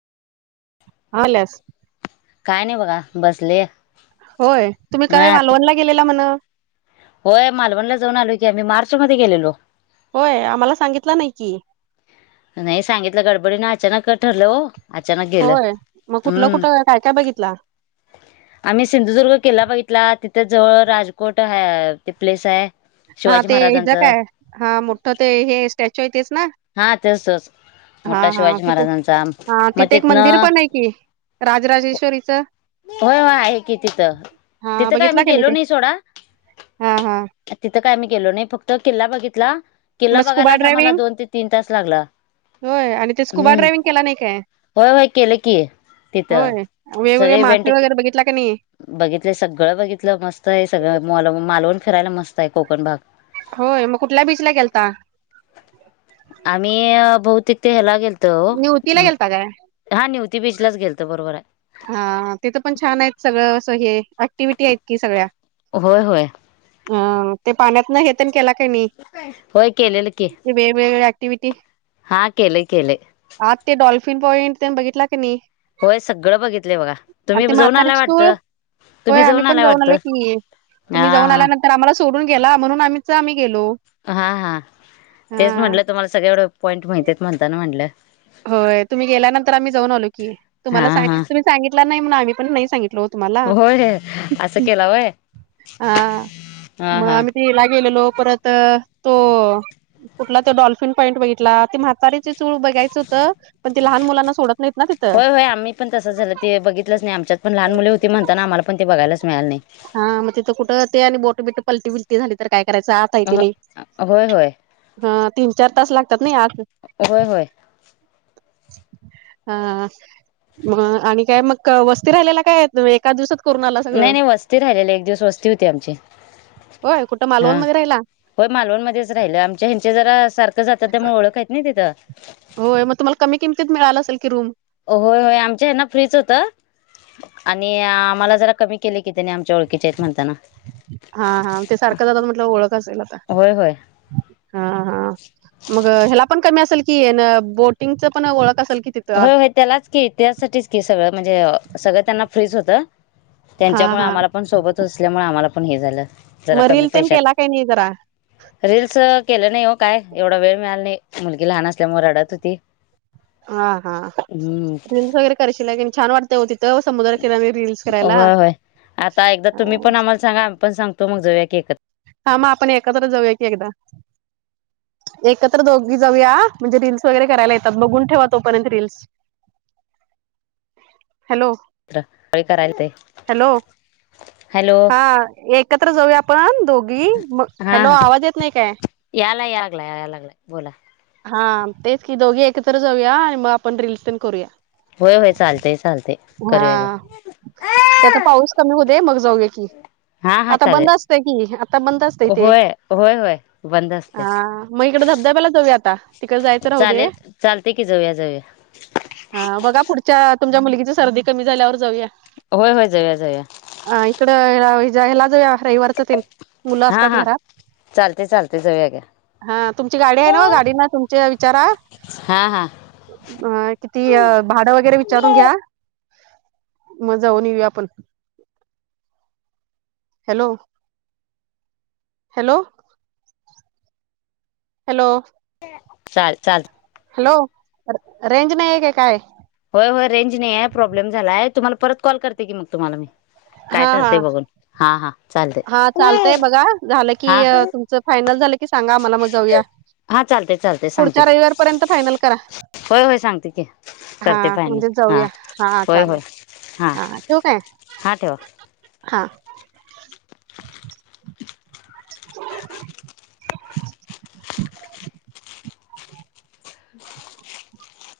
हल्यास. काय नाही बघा बसले. होय तुम्ही काराय ना मालवणला गेलेला म्हण. होय मालवणला जाऊन आलो की आम्ही मार्च मध्ये गेलेलो. होय आम्हाला सांगितलं नाही की नाही सांगितलं गडबडीन अचानक ठरलं हो. अचानक गेलं होय मग कुठलं हम्म कुठं काय काय बघितला. आम्ही सिंधुदुर्ग केला बघितला तिथे जवळ राजकोट हा ते प्लेस आहे हा शिवाजी ते ह ज महाराजांचं काय हा मोठं ते हे स्टॅच्यू येतच ना हा तेच तोच हा मोठा हा शिवाजी किथ महाराजांचा हा मग तिथे एक मंदिर तिथनं पण आहे कि राजराजेश्वरीच होय आहे की तिथं हा तिथं काय बघितला म्ही का गेलो ते नाही सोडा हा हा तिथं काय मी गेलो नाही फक्त किल्ला बघितला किल्ला मग स्कुबा बघायलाच आम्हाला ड्रायव्हिंग दोन ते तीन तास लागला होय आणि ते स्कुबा ड्रायव्हिंग हम्म केला नाही काय होय होय केलं की होय तिथं वेगवेगळे मासे वगैरे बघितला का नाही बघितलं सगळं बघितलं मस्त आहे सगळंल मालवण फिरायला मस्त आहे कोकण भाग होय मग कुठल्या बीचला गेलता आम्ही बहुतिक ते हला गेलतो नव उ तिला गेलतगे हा न्यूती बीच गेलतं बरोबर आहे. हा तिथं पण छान आहेत सगळं असं हे ऍक्टिव्हटी आहेत कि सगळ्या होय होय अ ते पाण्यात न हेेतण केला काही नाही होयके ललकी वेगवेगळे क्टिवििटी हा केले केले आज ते डॉल्फिन पॉइंट बघितला क नाही होय सगळं बघितलंय बघा आणि ते तुम्ही जाऊन आलाय म्हातारीच तूळ वाटतं होय तुम्ही आम्ही पण आलाय जाऊन वाटतं आलो की हा तुम्ही जाऊन हा आल्यानंतर तर आम्हाला सोडून गे म्हून आम्हीच आम्ही गेलो हा हा तेच हा म्हटलं तुम्हाला सगळ एवढं पॉइंट माहितीेत म्हणताना म्हटलं होय तुम्ही गेल्यानंतर आम्ही जाऊनलोी हा तुम्हाला सांग हा तुम्ही सांगितला नाही म्हग आम्ही पण नाही सांगित हो मला होय असं केला वय हा हा मग हा आम् तिला गेलेलो परत तो कुठला तो डॉल्फिन पॉईंट बघितला त म्हातारारीची चूळ बघायच पण ते लहान मुलांना सोडत नाहीत ना तिथं होय होय आम्ही पण तस झालं ते बघितलंच नाही आमच्यात पण लहान मुले होती म्हणताना आमला पण ते बघायच मिळाल नाही हा मग तिथं कुठं ते आणि बोट बिट पलटी बलटी झाली तर काय करायचं आ होय होय हा तीन चार तास लागतात ना आज अय होय हा मग आणि काय मग वस्ती राहिलेला काय आहे एका दिवसात. करून आला नाही सगळं नाही वस्ती राहिलेली एक दिवस वस्ती होती आमची. होय कुठं हा मालवणमध्येध्ये राहिला. होय मालवणमध्येध्येच राहिल आमच्या ह्यांचे जरा सारखं जातात त्यामुळे ओळख आहेतत नाही तिथं. होय मग तुम्हाला कमी किमतीत मिळाला असेल की रूम होय होय आमच्या हना फ्रीच होतं. आणि आम्हाला जरा कमी केले किती नाही आमच्या ओळखीचे आहेत म्हणताना. हा हा ते सारखं जातात म्हटलं ओळख असेल आता होय होय हा हा. मग ह्याला पण कमी असेल कि बोटिंगच पण ओळख असेल की ति होय होय त्यालाच की त्यासाठीच की सगळं म्हणजे सगळं त्यांना फ्रीच होतं. हा त्यांच्यामुळे हा आम्हाला पण सोबत असल्यामुळे आम्हाला पण हे झालं जरा मग रील कमी तेन पैशात. केला काही नाही जरा रीलल्स केलं नाही हो काय एवढा वेळ मिळाला नाही मुलगी लहान असल्यामुळे रडत होती. हा हा हम्म रीलस वगैरे करशील छान वाटत हो तिथं समुद्र किराने रीलल्स होय होय आता एकदा तुम्ही पण आम्हाला सांगा आम पण सांगतो मग जवळ्या की एकत हा मग आपण एकत्र जाऊया की एकदा. एकत्र दोघी जाऊया म्हणजे रीलस वगैरे करायला येतात बघून ठेवा तोपर्यंत रीलस. हॅलो! करायला ते हॅलो हॅलो हा एक. एकत्र जाऊया आपण दोघ मग हा हॅलो हा आवाज येत नाही काय.. याला या लागला या लागलाय बोला हा तेच की दोघी एकत्र जाऊया आणि मग आपण रीलल्स प करूया. होय होय चालते चालते. हा त्याता पाऊस कमी हो दे मग जाऊगे की. हा हा आता चालेल बंद असतय कि आता बंद असतय ते होय होय होय बंद असते हा मग इकड धबधब्याला जाऊया आता तिकडे जायचं राहू दे. चालेल चालते की जाऊया जाऊया हा बघा पुढच्या तुमच्या मुलगीची सर्दी कमी झाल्यावर जाऊया. होय होय जया जाऊया. अ इकडलाज व्यवहार वरच ते. मुलं हा असतात हा घरात. चालते चालते जाऊया घ्या हा तुमची गाडी आहे ना गाडी ना तुमच्या विचारा. हा हा. अ किती भाडं वगैरे विचारून घ्या. मजाऊन येऊ आपण हॅलो हॅलो. हॅलो. चाल चाल. हॅलो रेंज नाही आहे का काय. होय होय रेंज नाही आहे प्रॉब्लेम झालाय तुम्हाला परत कॉल करते की मग तुम्हाला मी काय हा हा ठरते बघून. हां हां चालेल. हा चालतंय बघा झालं की तुमचं फायनल झालं की सांगा आम्हाला मग जाऊया. हा चालते चालते सांगते पुढच्या की रविवारपर्यंत फायनल करा होय होय सांगते की. हा करते फायनल म्हणजे हा जाऊया हा होय होय चालेल हां हा तू काय. हां ठेवा हा. [inaudible] [unintelligible]